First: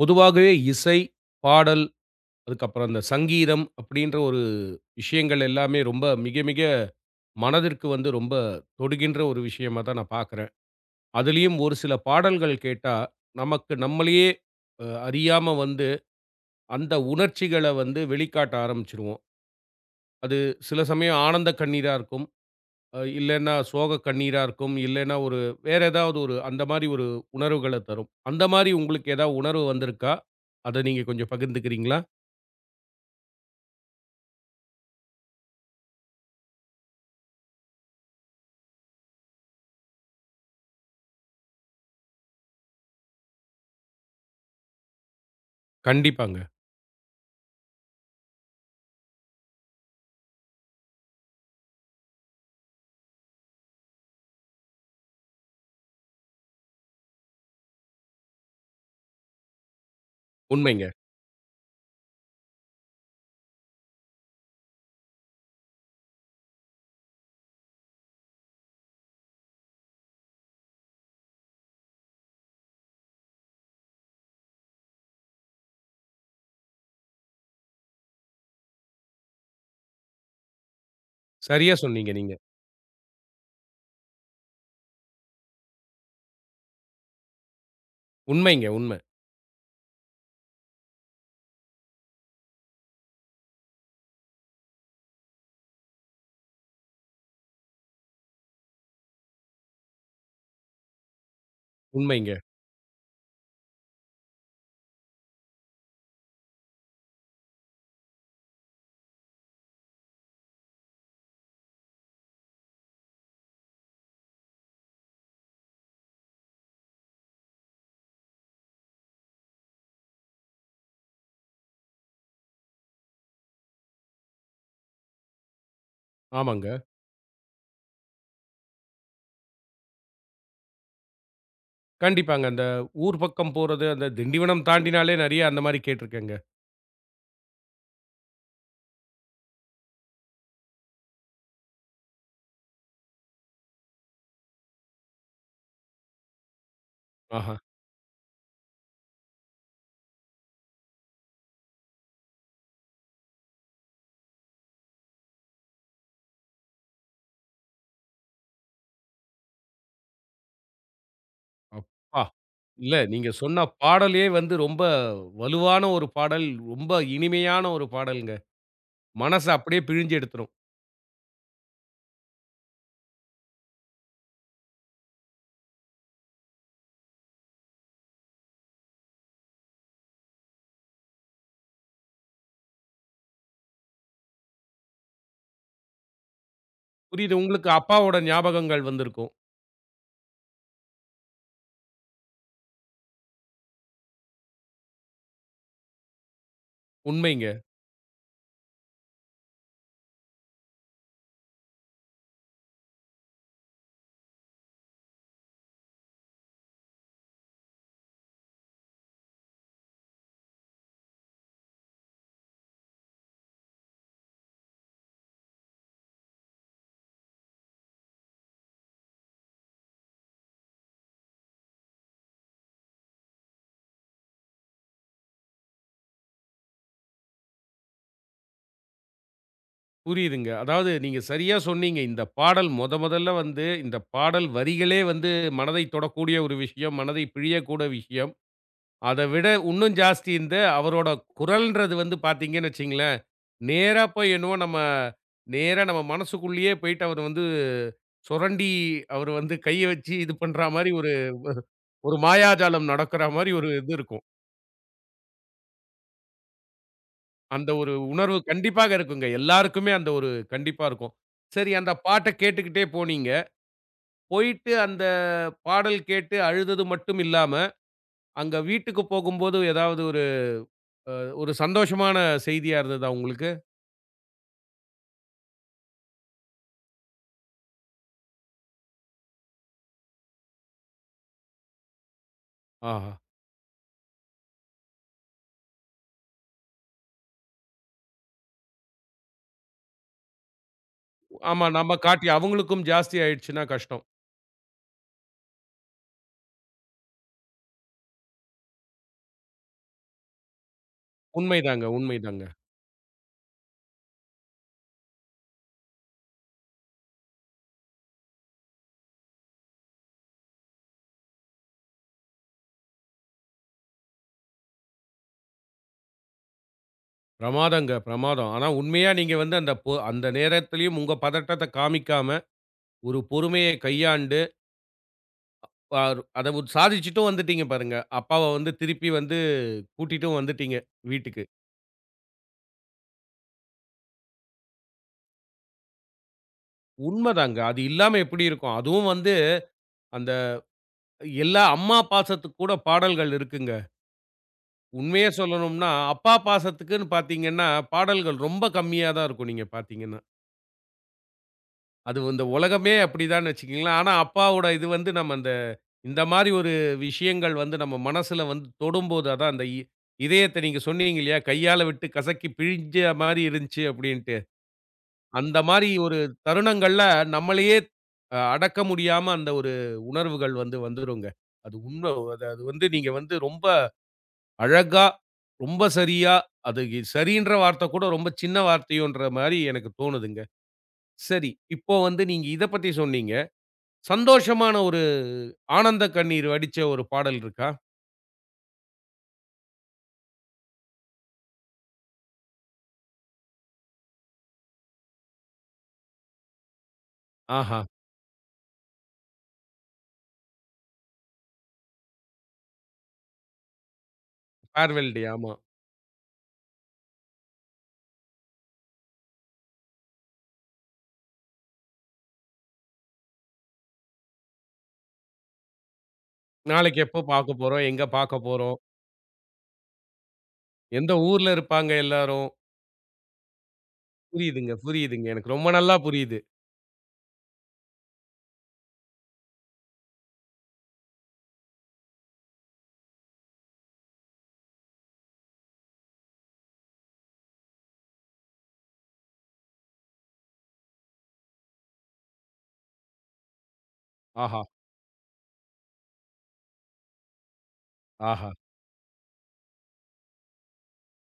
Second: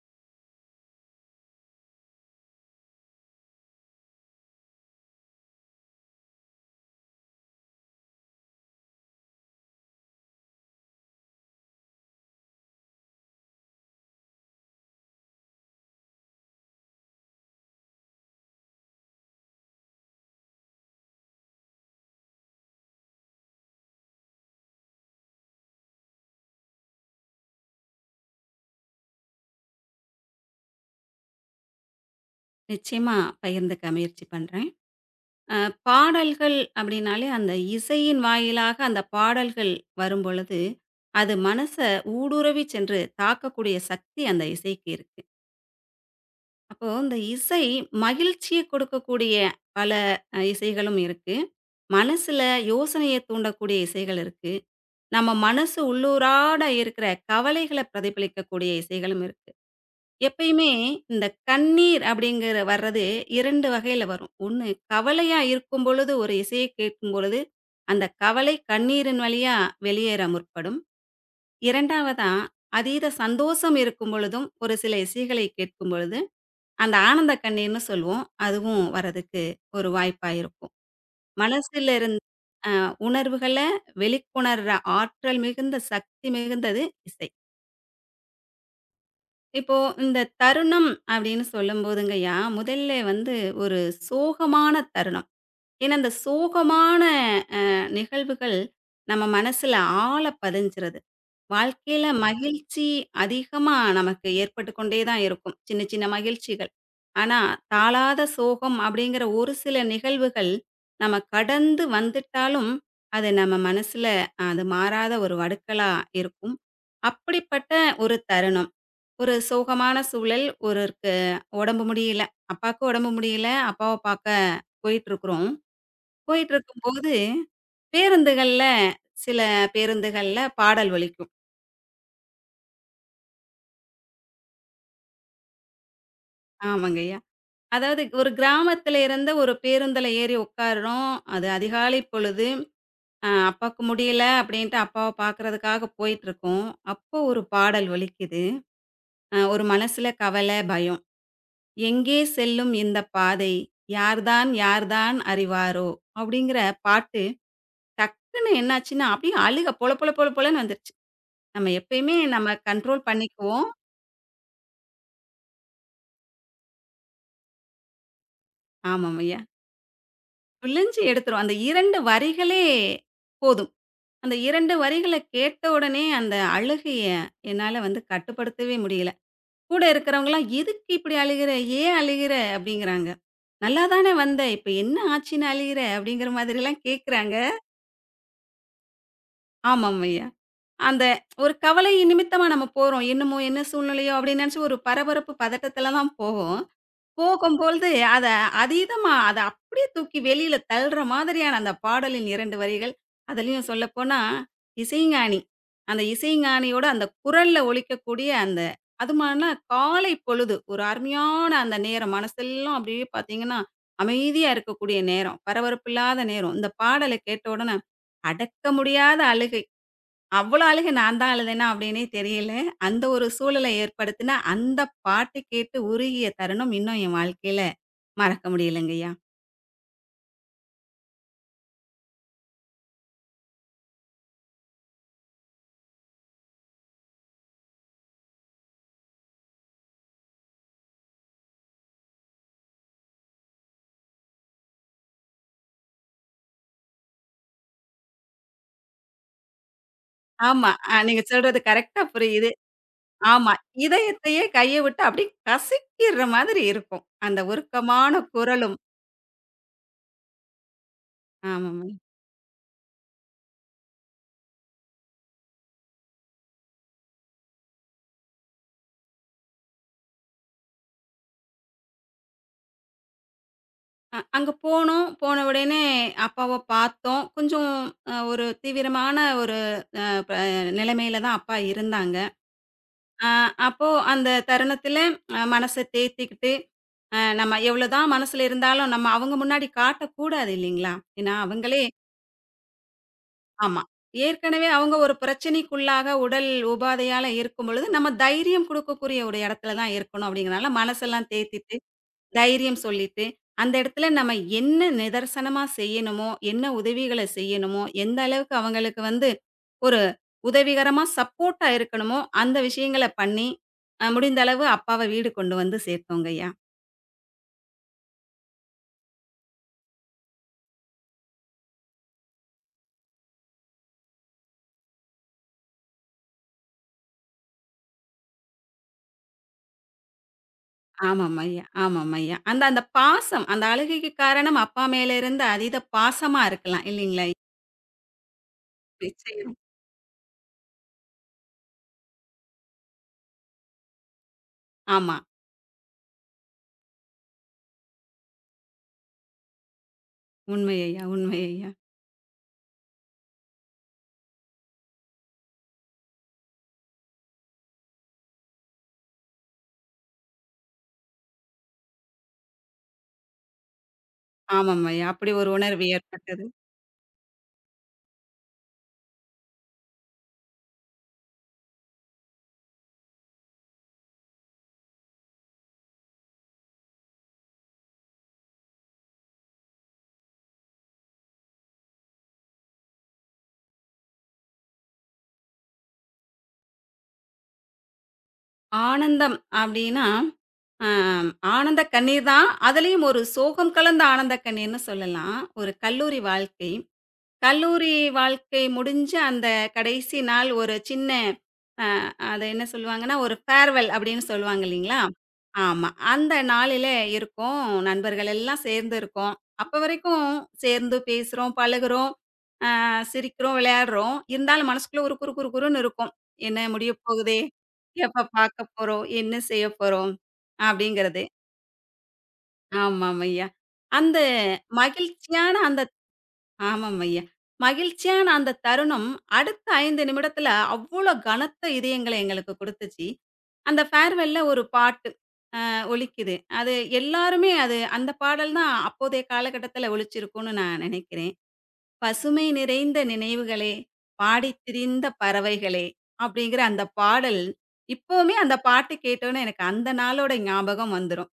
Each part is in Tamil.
பொதுவாகவே இசை, பாடல், அதுக்கப்புறம் அந்த சங்கீதம் அப்படின்ற ஒரு விஷயங்கள் எல்லாமே ரொம்ப மிக, மிக மனதிற்கு வந்து ரொம்ப தொடுகின்ற ஒரு விஷயமா தான் நான் பார்க்குறேன். அதிலயும் ஒரு சில பாடல்கள் கேட்டா, நமக்கு நம்மளையே அறியாம வந்து அந்த உணர்ச்சிகள வந்து வெளிக்காட்ட ஆரம்பிச்சுருவோம். அது சில சமயம் ஆனந்த கண்ணீரா இருக்கும். இல்லன்னா சோக கண்ணீரா இருக்கும். இல்லன்னா ஒரு வேற ஏதாவது ஒரு அந்த மாரி ஒரு உணர்வுகள தரும். அந்த மாரி உங்களுக்கு ஏதாவது உணர்வு வந்திருக்கா? அத நீங்க கொஞ்சம் பகிர்ந்துக்கிறீங்களா? நிச்சயமா பகிர்ந்துக்க முயற்சி பண்றேன். அ பாடல்கள் அப்படின்னாலே, அந்த இசையின் வாயிலாக அந்த பாடல்கள் வரும்பொழுது, அது மனச ஊடுருவி சென்று தாக்கக்கூடிய சக்தி அந்த இசைக்கு இருக்கு. கண்டிப்பாங்க. அப்போ இந்த இசை மகிழ்ச்சிய கொடுக்கக்கூடிய பல இசைகளும் இருக்கு. மனசுல யோசனைய தூண்டக்கூடிய இசைகள் இருக்கு. நம்ம மனசு உள்ளூராட இருக்கிற கவலைகள பிரதிபலிக்கக்கூடிய இசைகளும் இருக்கு. எப்பயுமே உண்மைங்க. இந்த கண்ணீர் அப்படிங்கிற வர்றது 2 வகையில வரும். 1 கவலையா இருக்கும் பொழுது ஒரு இசைய கேட்கும் பொழுது, அந்த கவலை கண்ணீரின் வழியா வெளியேற முற்படும். 2வதா அதீத சந்தோஷம் இருக்கும் பொழுதும் ஒரு சில இசைகளை கேட்கும் பொழுது, அந்த ஆனந்த கண்ணீர்ன்னு சொல்லுவோம். அதுவும் வரதுக்கு ஒரு வாய்ப்பா இருக்கும். சரியா மனசுல சொன்னீங்க இருந்த நீங்க. உணர்வுகள வெளிக்கொணர்ற ஆற்றல் மிகுந்த, சக்தி மிகுந்தது இசை. உண்மைங்க, உண்மை, இப்போ இந்த தருணம் அப்படின்னு சொல்லும்போதுங்கய்யா, முதல்ல வந்து ஒரு சோகமான தருணம். ஏன்னா, இந்த சோகமான அ நிகழ்வுகள் நம்ம மனசுல ஆழ பதிஞ்சிருது. வாழ்க்கையில உண்மைங்க. மகிழ்ச்சி அதிகமா நமக்கு ஏற்பட்டு கொண்டே தான் இருக்கும். சின்ன சின்ன மகிழ்ச்சிகள். ஆனா, தாளாத சோகம் அப்படிங்கிற ஒரு சில நிகழ்வுகள் நம்ம கடந்து வந்துட்டாலும், அது நம்ம மனசுல அது மாறாத ஒரு வடுக்களா இருக்கும். அப்படிப்பட்ட ஒரு தருணம். ஒரு சோகமான சூழல். ஒருவருக்கு உடம்பு முடியல. அப்பாவுக்கு உடம்பு முடியல. அப்பாவ பார்க்க போயிட்டுருக்குறோம். ஆமாங்க. போயிட்டுருக்கும்போது பேருந்துகள்ல சில பேருந்துகள்ல பாடல் ஒலிக்கும். கண்டிப்பாங்க. அந்த ஊர் பக்கம் போறது, அந்த திண்டிவனம் தாண்டினாலே நெறைய அந்த மாரி கேட்டுருக்கேங்க. ஆமாங்கய்யா. அதாவது ஒரு கிராமத்துல இருந்த ஒரு பேருந்துல ஏறி உட்காருறோம். அது அதிகாலை பொழுது. அப்பாவுக்கு முடியல அப்படின்ட்டு அப்பாவ பார்க்கறதுக்காக போயிட்டுருக்கோம். அப்போ ஒரு ஆஹா! பாடல் ஒலிக்குது. ஒரு மனசுல கவல, பயம். எங்கே செல்லும் இந்த பாதை? யார்தான் யார்தான் அறிவாரோ? அப்படிங்கிற பாட்டு டக்குன்னு என்னாச்சுன்னா, அப்படியே அழுக பொல பொல பொல பொலன்னு வந்துருச்சு. நம்ம எப்பயுமே அப்பா! நம்ம இல்ல கண்ட்ரோல் நீங்க சொன்ன பண்ணிக்குவோம். பாடலே வந்து ரொம்ப வலுவான ஒரு பாடல். ரொம்ப இனிமையான ஒரு பாடல்ங்க. ஆமாம்யா. மனச அப்படியே பிழிஞ்சு எடுத்துரும். பிழிஞ்சு எடுத்துரும். அந்த 2 வரிகளே போதும். அந்த 2 வரிகள கேட்ட உடனே அந்த அழுகைய என்னால வந்து கட்டுப்படுத்தவே முடியல. கூட இருக்கிறவங்கலாம், "எதுக்கு இப்படி அழுகுற? ஏன் அழுகுற?" அப்படிங்கிறாங்க. "நல்லா தானே வந்த. இப்ப என்ன ஆச்சுன்னு அழுகுற?" அப்படிங்கிற மாதிரிலாம் கேட்குறாங்க. புரியுது. உங்களுக்கு அப்பாவோட ஞாபகங்கள் வந்திருக்கும். ஆமாம்யா. அந்த ஒரு கவலை நிமித்தமா நம்ம போறோம். என்னமோ, என்ன சூழ்நிலையோ அப்படின்னு நினைச்சு ஒரு பரபரப்பு, பதட்டத்துல தான் போவோம். உண்மைங்க. போகும்பொழுது அத அதீதமா அத அப்படியே தூக்கி வெளியில தள்ளுற மாதிரியான அந்த பாடலின் 2 வரிகள். அதுலயும் சொல்லப்போனா, இசைஞானி. அந்த இசைஞானியோட அந்த குரல்ல ஒலிக்கக்கூடிய அந்த அதுமானா காலை பொழுது. ஒரு அருமையான அந்த நேரம். மனசெல்லாம் அப்படியே பார்த்தீங்கன்னா, அமைதியா இருக்கக்கூடிய நேரம். பரபரப்பு இல்லாத நேரம். இந்த பாடல கேட்ட உடனே அடக்க முடியாத அழுகை. அவ்வளோ அழுகை நான் தான் அழுதேனா அப்படின்னே தெரியல. அந்த ஒரு சூழல ஏற்படுத்தின அந்த பாட்டு கேட்டு உருகிய தருணம் இன்னும் என் வாழ்க்கையில மறக்க முடியலங்கய்யா. புரியுதுங்க. அதாவது நீங்க சரியா சொன்னீங்க. இந்த பாடல் மொதல்ல வந்து இந்த பாடல் வரிகளே வந்து மனதை தொடக்கூடிய ஒரு விஷயம். மனதை பிழியக்கூட விஷயம். அத விட இன்னும் ஜாஸ்தி இந்த அவரோட குரல்ன்றது வந்து பார்த்தீங்கன்னு வச்சுங்களேன், நேரா போய் என்னவோ நம்ம நேரா நம்ம மனசுக்குள்ளேயே போயிட்டு அவர் வந்து சுரண்டி அவர் வந்து கைய வச்சு இது பண்றா ஆமா. மாரி ஒரு நீங்க சொல்றது கரெக்ட்டா ஒரு புரியுது. மாயாஜாலம் நடக்குற மாரி ஆமா. ஒரு இது இருக்கும். இதயத்தையே கைய விட்டு அப்படியே கசக்கிற மாதிரி இருக்கும். அந்த அந்த ஒரு உருக்கமான உணர்வு குரலும். கண்டிப்பாக இருக்குங்க. எல்லாருக்குமே அந்த ஒரு கண்டிப்பா இருக்கும். சரி, ஆமாங்க. அந்த பாட்ட கேட்டுக்கிட்டே போனீங்க. போயிட்டு அந்த பாடல் கேட்டு அழுதது மட்டும் இல்லாம, அங்க வீட்டுக்கு போகும்போது ஏதாவது ஒரு அ ஒரு சந்தோஷமான செய்தியா இருந்ததா உங்களுக்கு? அங்க போனோம். போன உடனே அப்பாவ பார்த்தோம். கொஞ்சம் ஒரு தீவிரமான ஒரு ப நிலைமையில தான் அப்பா இருந்தாங்க. ஆஹா! ஆ, அப்போ அந்த தருணத்தில மனச தேத்திக்கிட்டு, நம்ம எவ்வளோதான் மனசுல இருந்தாலும், நம்ம அவங்க முன்னாடி காட்டக்கூடாது இல்லைங்களா? ஏன்னா ஆமா. அவங்களே நம்ம காட்டி அவங்களுக்கும் ஜாஸ்தி ஆயிடுச்சுன்னா ஆமா. கஷ்டம். ஏற்கனவே அவங்க ஒரு பிரச்சனைக்குள்ளாக உடல் உபாதையால இருக்கும்பொழுது, நம்ம தைரியம் குடுக்கக்கூடிய ஒரு இடத்துல தான் இருக்கணும். அப்படிங்கிறனால மனசெல்லாம் தேத்திட்டு உண்மைதாங்க, உண்மைதாங்க. தைரியம் சொல்லிட்டு, அந்த இடத்துல நம்ம என்ன நிதர்சனமா செய்யணுமோ, என்ன உதவிகள செய்யணுமோ, எந்த அளவுக்கு அவங்களுக்கு வந்து ஒரு உதவிகரமா சப்போர்ட்டா இருக்கணுமோ, அந்த விஷயங்கள பண்ணி, முடிந்த அளவு அப்பாவ வீடு கொண்டு வந்து சேர்த்தோங்க ஐயா. பிரமாதங்க, பிரமாதம். ஆனா உண்மையா நீங்க வந்து அந்த அந்த நேரத்திலயும் உங்க பதட்டத்த காமிக்காம, ஒரு பொறுமைய கையாண்டு, பார் அத ஒரு சாதிச்சுட்டும் வந்துட்டீங்க பாருங்க. அப்பாவ வந்து திருப்பி வந்து கூட்டிட்டும் வந்துட்டீங்க ஆமாம் வீட்டுக்கு. ஐயா, ஆமாம் ஐயா. அந்த அந்த பாசம், அந்த அழுகைக்கு காரணம் அப்பா மேல இருந்த அதீத பாசமா இருக்கலாம் இல்லைங்களா ஐயா? உண்மதாங்க. அது இல்லாம எப்படி இருக்கும்? அதுவும் வந்து நிச்சயம். அந்த எல்லா அம்மா பாசத்துக்கு கூட பாடல்கள் இருக்குங்க. ஆமா. உண்மைய சொல்லணும்னா, அப்பா பாசத்துக்குன்னு பார்த்தீங்கன்னா, பாடல்கள் ரொம்ப கம்மியா தான் இருக்கும் நீங்க பார்த்தீங்கன்னா. உண்மை ஐயா, உண்மை ஐயா. அது இந்த உலகமே அப்படிதான்னு வச்சுக்கங்களேன். ஆனா, அப்பாவோட இது வந்து நம்ம அந்த இந்த மாரி ஒரு விஷயங்கள் வந்து நம்ம மனசுல வந்து தொடும்போது, அதான் அந்த இதயத்த நீங்க சொன்னீங்க இல்லையா? கையால விட்டு கசக்கி பிழிஞ்ச மாரி இருந்துச்சு அப்படின்ட்டு. ஆமாம் ஐயா. அப்படி ஒரு அந்த உணர்வு மாரி ஒரு ஏற்பட்டது. தருணங்கள்ல நம்மளையே அடக்க முடியாம அந்த ஒரு உணர்வுகள் வந்து வந்துருங்க. அது உண்ம. அது அது வந்து நீங்க வந்து ரொம்ப அழகா, ரொம்ப சரியா, அது சரின்ற வார்த்த கூட ரொம்ப சின்ன வார்த்தையோன்ற மாரி எனக்கு தோணுதுங்க. சரி, இப்போ வந்து நீங்க இத பத்தி சொன்னீங்க. சந்தோஷமான ஒரு ஆனந்த கண்ணீர் வடிச்ச ஒரு பாடல் இருக்கா? ஆனந்தம் அப்டின்னா, அ ஆனந்த கண்ணீர் தான். அதுலயும் ஒரு சோகம் கலந்த ஆனந்த கண்ணீர்ன்னு சொல்லலாம். ஒரு கல்லூரி வாழ்க்கை. ஆஹா! கல்லூரி வாழ்க்கை முடிஞ்சு அந்த கடைசி நாள் ஒரு சின்ன அ அத என்ன சொல்லுவாங்கன்னா, ஒரு ஃபேர்வெல் அப்டின்னு சொல்லுவாங்க இல்லைங்களா? ஃபேர்வெல் டே, ஆமா. ஆமா. அந்த நாளில இருக்கோம். நண்பர்கள் எல்லாம் சேர்ந்து இருக்கோம். அப்ப வரைக்கும் சேர்ந்து பேசுறோம், பழகுறோம். சிரிக்கிறோம், விளையாடுறோம். இருந்தாலும் மனசுக்குள்ள ஒரு குறு குறு குறுன்னு இருக்கும். என்ன முடிய நாளைக்கு எப்போ போகுதே! பார்க்க போறோம்? எங்க எப்ப பார்க்க பார்க்க போறோம்? போறோம்? என்ன செய்ய போறோம்? எந்த அப்படிங்கிறது. ஊர்ல இருப்பாங்க எல்லாரும்? ஆமாம்யா. அந்த புரியுதுங்க, புரியுதுங்க. மகிழ்ச்சியான எனக்கு ரொம்ப அந்த நல்லா புரியுது. ஆமாம்யா. மகிழ்ச்சியான அந்த தருணம் அடுத்த 5 நிமிடத்துல அவ்ளோ கனத்த இதயங்கள எங்களுக்கு குடுத்துச்சு. அந்த ஃபேர்வெல்ல ஒரு பாட்டு ஒலிக்குது. எல்லாருமே அது அந்த பாடல் தான் அப்போதைய காலகட்டத்துல ஒலிச்சிருக்கும்னு நான் நினைக்கிறேன். பசுமை நிறைந்த நினைவுகளே, பாடித் ஆஹா! திரிந்த பறவைகளே அப்படிங்கிற அந்த பாடல், இப்பவுமே ஆஹா! அந்த பாட்டு கேட்டோனே எனக்கு அந்த நாளோட ஞாபகம் வந்துரும்.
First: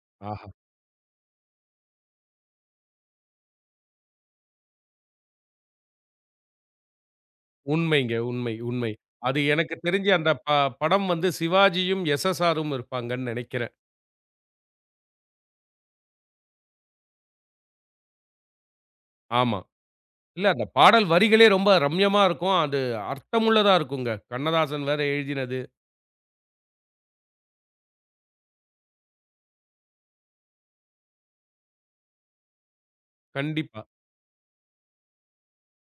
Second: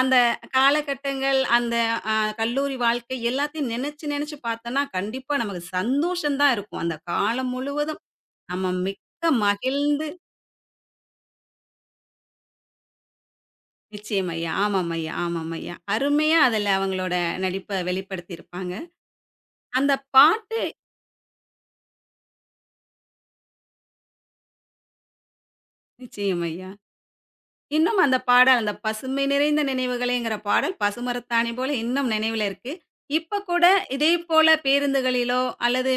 அந்த ஆஹா! காலகட்டங்கள், அந்த அ கல்லூரி வாழ்க்கை எல்லாத்தையும் நெனச்சு நெனச்சு பார்த்தோம்னா, கண்டிப்பா நமக்கு சந்தோஷம் தான் இருக்கும். அந்த காலம் முழுவதும் உண்மைங்க. உண்மை, நம்ம உண்மை. மிக்க அது எனக்கு மகிழ்ந்து தெரிஞ்சு அந்த படம் வந்து சிவாஜியும், எஸ்.எஸ்.ஆரும் இருப்பாங்கன்னு நெனைக்கிறேன். நிச்சயம் ஐயா. ஆமாம் ஐயா, ஆமாம் ஐயா. அருமையா அதுல அவங்களோட நடிப்ப வெளிப்படுத்தியிருப்பாங்க. ஆமா. அந்த இல்ல பாட்டு அந்த பாடல் வரிகளே ரொம்ப ரம்யமா இருக்கும். அது அர்த்தமுள்ளதா இருக்குங்க. கண்ணதாசன் வேற எழுதினது. நிச்சயம் ஐயா. இன்னும் அந்த பாடல், அந்த "பசுமை நிறைந்த நினைவுகளேங்கிற" பாடல் பசுமரத்தாணி போல இன்னும் நினைவில இருக்கு. இப்ப கூட கண்டிப்பா. இதே போல பேருந்துகளிலோ, அல்லது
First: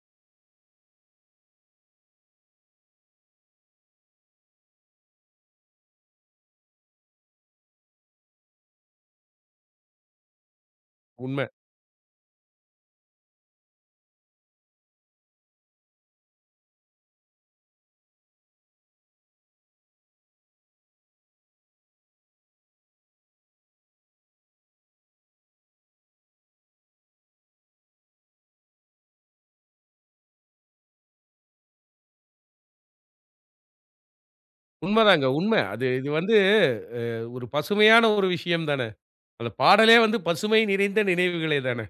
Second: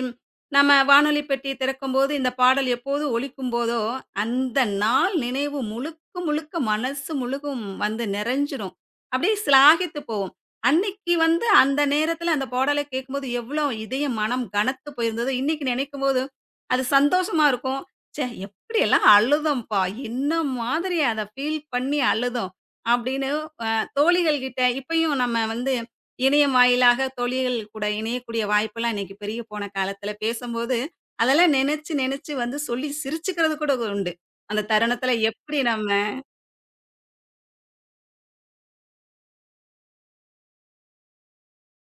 நம்ம வானொலி பெட்டி திறக்கும்போது இந்த பாடல் எப்போது ஒலிக்கும்போதோ, அந்த நாள் நினைவு முழுக்க முழுக்க மனசு முழுகும் வந்து நிறைஞ்சிரும். அப்படியே சிலாகித்து போகும். அன்னைக்கு வந்து உண்ம. அந்த நேரத்தில அந்த பாடலை கேட்கும்போது எவ்வளோ இதயம், மனம் கனத்து போயிருந்ததோ, இன்னைக்கு நினைக்கும்போது அது சந்தோஷமா இருக்கும். ச்சே! எப்படியெல்லாம் அழுதோம்ப்பா! என்ன மாதிரி அத ஃபீல் பண்ணி அழுதோம். அப்படின்னு அ தோழிகள் கிட்ட இப்பயும் நம்ம வந்து இணையம் வாயிலாக தோழிகள் கூட இணையக்கூடிய வாய்ப்பெல்லாம் இன்னைக்கு பெரிய போன காலத்துல பேசும்போது, அதெல்லாம் நினைச்சு நினைச்சு வந்து சொல்லி சிரிச்சுக்கிறது கூட உண்டு. அந்த தருணத்துல உண்மதாங்க. உண்ம. எப்படி நம்ம அது இது வந்து ஒரு பசுமையான ஒரு விஷயம் தானே. அந்த பாடலே வந்து பசுமை நிறைந்த நினைவுகளே தானே.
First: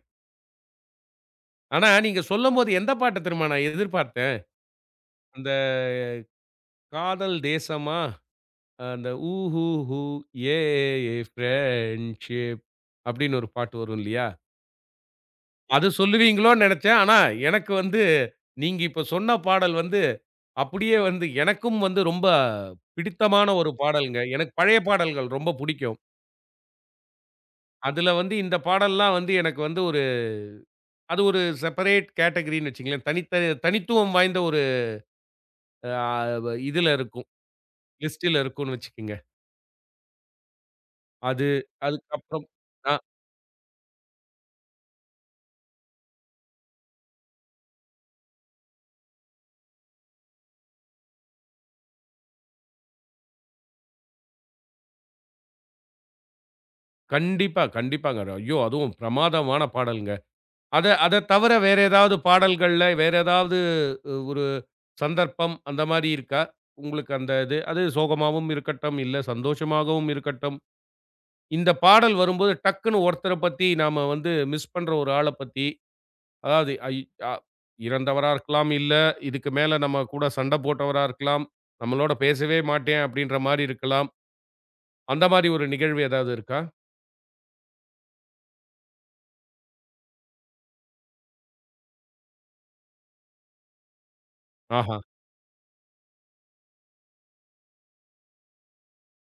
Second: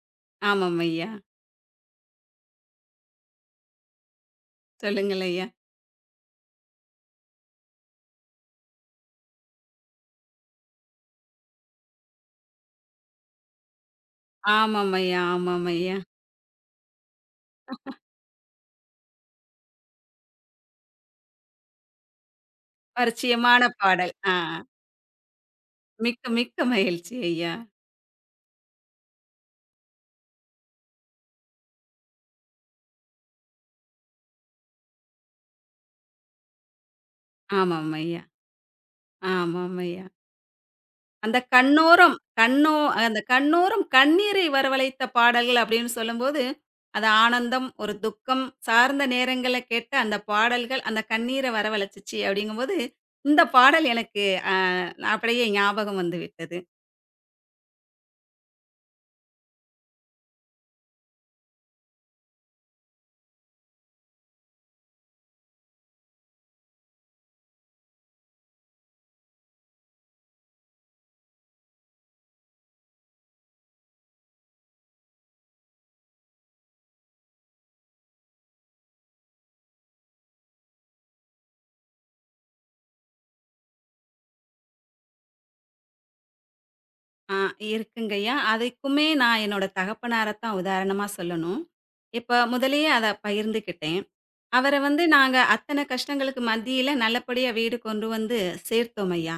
ஆமாம் ஐயா. ஆனா நீங்க சொல்லும்போது எந்த பாட்ட தெரியுமா நான் எதிர்பார்த்தேன்? சொல்லுங்கள் ஐயா. அந்த காதல் தேசமா, அந்த "ஊஹூஹூ ஏ ஏ ஃப்ரெஞ்சு" அப்படின்னு ஒரு பாட்டு வரும் இல்லையா? ஆமாம் ஐயா, ஆமாம் அது ஐயா. சொல்லுவீங்களோன்னு நெனச்சேன். ஆனா எனக்கு வந்து நீங்க இப்ப சொன்ன பாடல் வந்து அப்படியே வந்து எனக்கும் வந்து ரொம்ப பிடித்தமான பரிச்சயமான ஒரு பாடல். பாடல்ங்க. எனக்கு பழைய பாடல்கள் ரொம்ப புடிக்கும். மிக்க மிக்க மகிழ்ச்சி ஐயா. அதுல வந்து இந்த பாடல்லாம் வந்து எனக்கு வந்து அது ஒரு செப்பரேட் கேட்டகரின்னு வச்சுக்கங்களேன். தனித்த தனித்துவம் வாய்ந்த ஒரு ஆ இதுல இருக்கும். ஆமாம் ஐயா, லிஸ்ட்டில இருக்கும்னு வச்சுக்கங்க. ஆமாம் ஐயா. அந்த அது கண்ணோரம் அதுக்கப்புறம் கண்ணோ ஆ அந்த கண்ணோரம் கண்ணீரை வரவழைத்த பாடல்கள் அப்படின்னு சொல்லும்போது, அது ஆனந்தம், ஒரு துக்கம் சார்ந்த நேரங்கள்ல கேட்ட அந்த பாடல்கள், அந்த கண்ணீர வரவழைச்சுச்சு அப்படிங்கும்போது, இந்த பாடல் எனக்கு அ அப்படியே ஞாபகம் வந்துவிட்டது. கண்டிப்பா, கண்டிப்பாங்க. ஐயோ! அதுவும் பிரமாதமான பாடல்ங்க. அத அத தவிர வேற ஏதாவது பாடல்கள்ல, வேற ஏதாவது ஒரு சந்தர்ப்பம் அந்த மாரி இருக்கா? உங்களுக்கு அந்த இது அது சோகமாவும் இருக்கட்டும், இல்ல சந்தோஷமாகவும் இருக்கட்டும். இந்த பாடல் வரும்போது டக்குன்னு ஒருத்தர பத்தி நாம வந்து மிஸ் பண்ற ஒரு ஆள பத்தி அதாவது அ இறந்தவரா இருக்கலாம். இல்ல இதுக்கு மேல நம்ம கூட சண்ட போட்டவரா இருக்கலாம். நம்மளோட பேசவே மாட்டேன் அப்படின்ற மாரி இருக்கலாம். அந்த மாரி ஒரு நிகழ்வு ஏதாவது இருக்கா? ஆ இருக்குங்கய்யா. அதுக்குமே நான் என்னோட தகப்பனார தான் உதாரணமா சொல்லணும். இப்ப முதல்லயே அத பகிர்ந்துக்கிட்டேன். அவர ஆஹா. வந்து நாங்க அத்தன கஷ்டங்களுக்கு மத்தியில நல்லபடியா வீடு கொண்டு வந்து சேர்த்தோம் ஐயா.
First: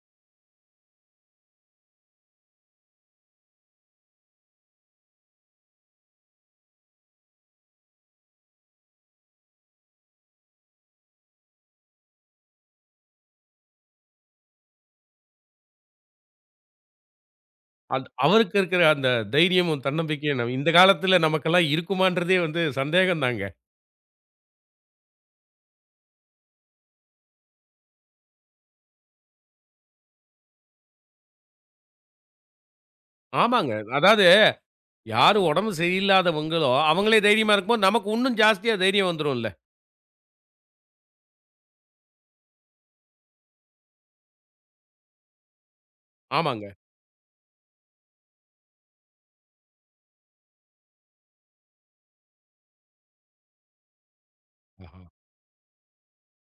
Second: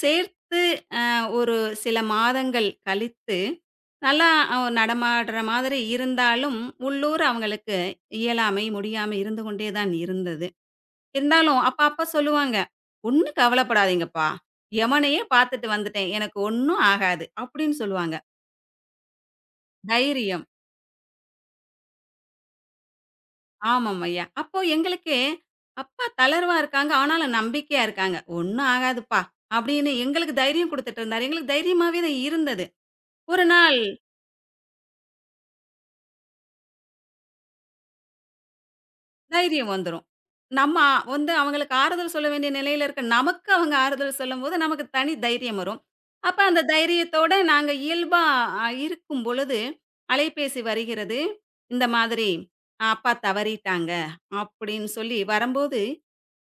சேர்த்து அ ஒரு சில மாதங்கள் கழித்து, நல்லா நடமாடுற மாதிரி இருந்தாலும், உள்ளூர் அவங்களுக்கு இயலாமை, முடியாம இருந்து கொண்டே தான் இருந்தது. இருந்தாலும் அப்ப அப்பா சொல்லுவாங்க, "ஒண்ணும் கவலைப்படாதீங்கப்பா. எமனையே பார்த்துட்டு வந்துட்டேன். எனக்கு ஒண்ணும் ஆகாது." அப்படின்னு சொல்லுவாங்க. அவருக்கு இருக்கிற அந்த தைரியமும், தன்னம்பிக்கையும் தைரியம். நம் இந்த காலத்துல நமக்கெல்லாம் இருக்குமான்றதே வந்து சந்தேகம் தாங்க. ஆமாம்ய்யா. அப்போ எங்களுக்கே, அப்பா தளர்வா இருக்காங்க. ஆனாலும் நம்பிக்கையா இருக்காங்க. "ஒண்ணும் ஆகாதுப்பா." அப்படின்னு எங்களுக்கு தைரியம் குடுத்துட்டு இருந்தாரு. எங்களுக்கு தைரியமாவே தான் இருந்தது. ஒரு ஆமாங்க. நாள் அதாவது யாரு உடம்பு சரியில்லாதவங்களோ, அவங்களே தைரியமா இருக்கும்போது நமக்கு உன்னும் ஜாஸ்தியா தைரியம் வந்துரும்ல. தைரியம் வந்துரும். நம்ம வந்து அவங்களுக்கு ஆறுதல் சொல்ல வேண்டிய நிலையில இருக்க நமக்கு அவங்க ஆறுதல் சொல்லும்போது, நமக்கு தனி தைரியம் வரும். அப்ப அந்த ஆமாங்க. தைரியத்தோட நாங்க இயல்பா இருக்கும் பொழுது, அலைபேசி வருகிறது. இந்த மாதிரி "அப்பா தவறிட்டாங்க" அப்படின்னு ஆஹா. சொல்லி வரம்போது,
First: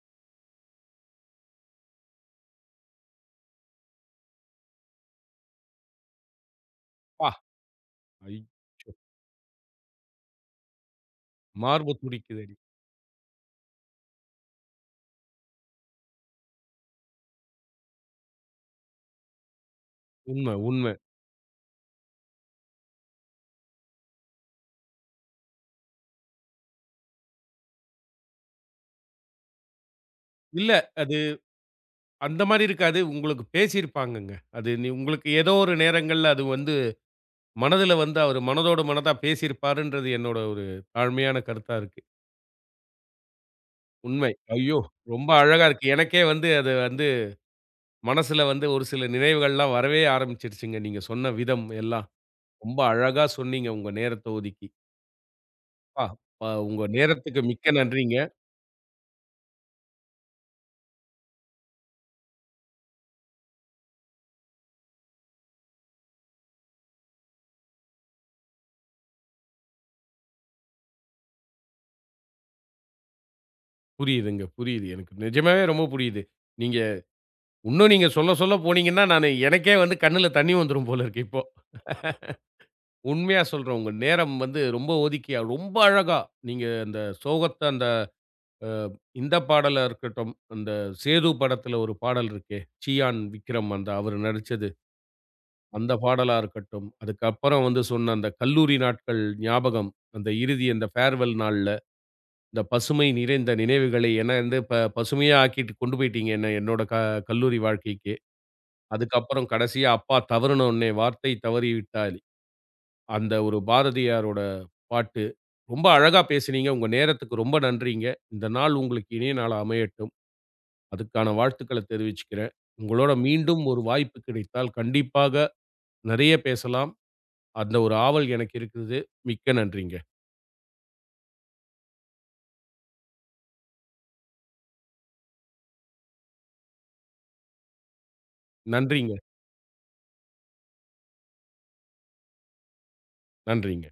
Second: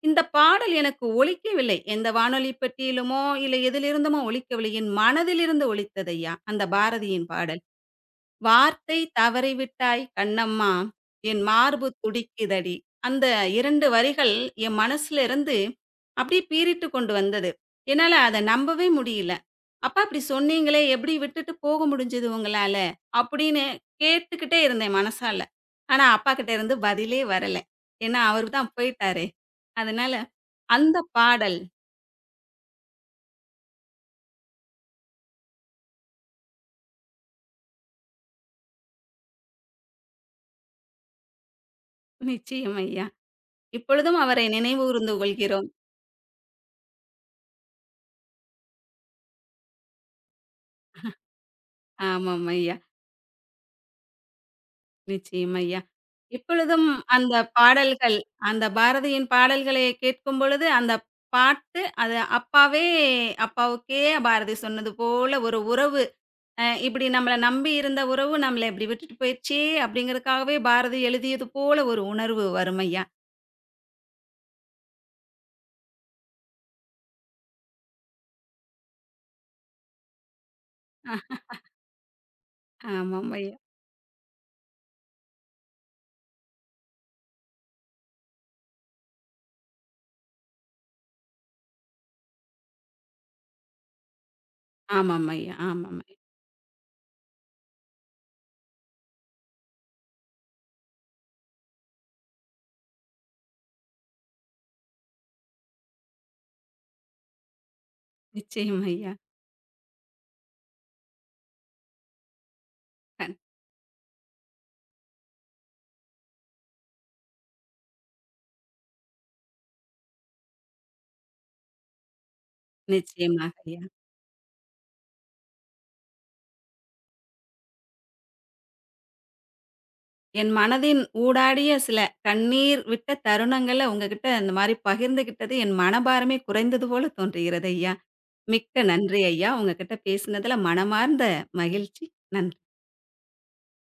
இந்த பாடல் எனக்கு ஒலிக்கவில்லை. எந்த வானொலி பெட்டியிலுமோ, இல்ல எதிலிருந்துமோ ஒலிக்கவில்லை. என் மனதிலிருந்து ஒலித்தது ஐயா, அந்த பாரதியின் அப்பா! பாடல். ஐ வார்த்தை தவறிவிட்டாய் கண்ணம்மா! என் மார்பு மார்பு துடிக்குதடி. துடிக்குதடி! அந்த 2 வரிகள் என் மனசுல இருந்து அப்படியே பீறிட்டு கொண்டு வந்தது. என்னால அத நம்பவே முடியல. "அப்பா இப்படி உண்ம, சொன்னீங்களே, உண்ம. எப்படி விட்டுட்டு போக முடிஞ்சது உங்களால?" அப்படின்னு கேட்டுக்கிட்டே இருந்தேன் மனசால. ஆனா அப்பாகிட்ட இருந்து பதிலே வரல. ஏன்னா அவரு தான் போயிட்டாரே! அதனால இல்ல அந்த அது பாடல் அந்த மாரி இருக்காது. உங்களுக்கு பேசியிருப்பாங்கங்க. அது உங்களுக்கு ஏதோ ஒரு நேரங்கள்ல அது வந்து மனதுல வந்து அவரு மனதோட மனதா பேசியிருப்பாருன்றது என்னோட ஒரு தாழ்மையான கருத்தா இருக்கு. நிச்சயம் ஐயா. இப்பொழுதும் உண்மை. அவரை ஐயோ! நினைவு கூர்ந்து ரொம்ப அழகா கொள்கிறோம். இருக்கு. எனக்கே வந்து அது வந்து மனசுல வந்து ஒரு சில நினைவுகள்லாம் வரவே ஆரம்பிச்சுருச்சுங்க. நீங்க சொன்ன விதம் எல்லாம். ஆமாம் ஐயா. ரொம்ப அழகா சொன்னீங்க உங்க நேரத்த ஒதுக்கி. நிச்சயம் ஐயா. அப்பா! உங்க இப்பொழுதும் அந்த நேரத்துக்கு மிக்க நன்றிங்க. பாடல்கள், அந்த பாரதியின் பாடல்களை கேட்கும் பொழுது, அந்த பாட்டு அது அப்பாவே அப்பாவுக்கே பாரதி சொன்னது போல ஒரு உறவு. இப்படி நம்மள நம்பி இருந்த உறவு நம்மள இப்படி விட்டுட்டு போயிருச்சே அப்படிங்கிறதுக்காகவே பாரதி எழுதியது போல ஒரு உணர்வு வரும் ஐயா. புரியுதுங்க, புரியுது. எனக்கு நிஜமாவே ரொம்ப புரியுது. நீங்க இன்னும் நீங்க சொல்ல சொல்ல போனீங்கன்னா, நானு எனக்கே வந்து கண்ணுல தண்ணி வந்துரும் போல இருக்கு அஹ் இப்போ. ஆமாம் உண்மையா ஐயா. சொல்றேன். உங்க நேரம் வந்து ரொம்ப ஒதுக்கி ரொம்ப அழகா நீங்க அந்த சோகத்த அந்த அ இந்த பாடலா இருக்கட்டும், அந்த சேது படத்துல ஒரு பாடல் இருக்கே, சியான் விக்ரம் அந்த அவரு நடிச்சது. ஆமாம் ஐயா. அந்த ஆமாம் ஐயா. பாடலா இருக்கட்டும், அதுக்கப்புறம் வந்து சொன்ன அந்த கல்லூரி நாட்கள் ஞாபகம். அந்த இறுதி அந்த ஃபேர்வெல் நாள்ல, இந்த பசுமை நிறைந்த நினைவுகளை என்ன வந்து பசுமையா ஆக்கிட்டு கொண்டு போயிட்டீங்க என்ன என்னோட கல்லூரி வாழ்க்கைக்கு. நிச்சயம் ஐயா. அதுக்கப்புறம் கடைசியா அப்பா தவறுன உடனே, "வார்த்தை தவறிவிட்டால்" கண் அந்த ஒரு பாரதியாரோட பாட்டு. ரொம்ப அழகா பேசினீங்க. உங்க நேரத்துக்கு ரொம்ப நன்றிங்க. இந்த நாள் உங்களுக்கு இனிய நாளா அமையட்டும். அதுக்கான வாழ்த்துக்கள தெரிவிச்சுக்கிறேன். உங்களோட நிச்சயமாக மீண்டும் ஒரு ஐயா. வாய்ப்பு கிடைத்தால் கண்டிப்பாக நெறைய பேசலாம். அந்த ஒரு ஆவல் எனக்கு இருக்குது. மிக்க நன்றிங்க. என் மனதின் ஊடாடிய சில கண்ணீர் விட்ட தருணங்கள உங்ககிட்ட இந்த மாரி பகிர்ந்துகிட்டது என் மனபாரமே குறைந்தது போல தோன்றுகிறது ஐயா. மிக்க நன்றிங்க. நன்றி ஐயா. உங்ககிட்ட பேசினதுல மனமார்ந்த மகிழ்ச்சி. நன்றி. நன்றிங்க.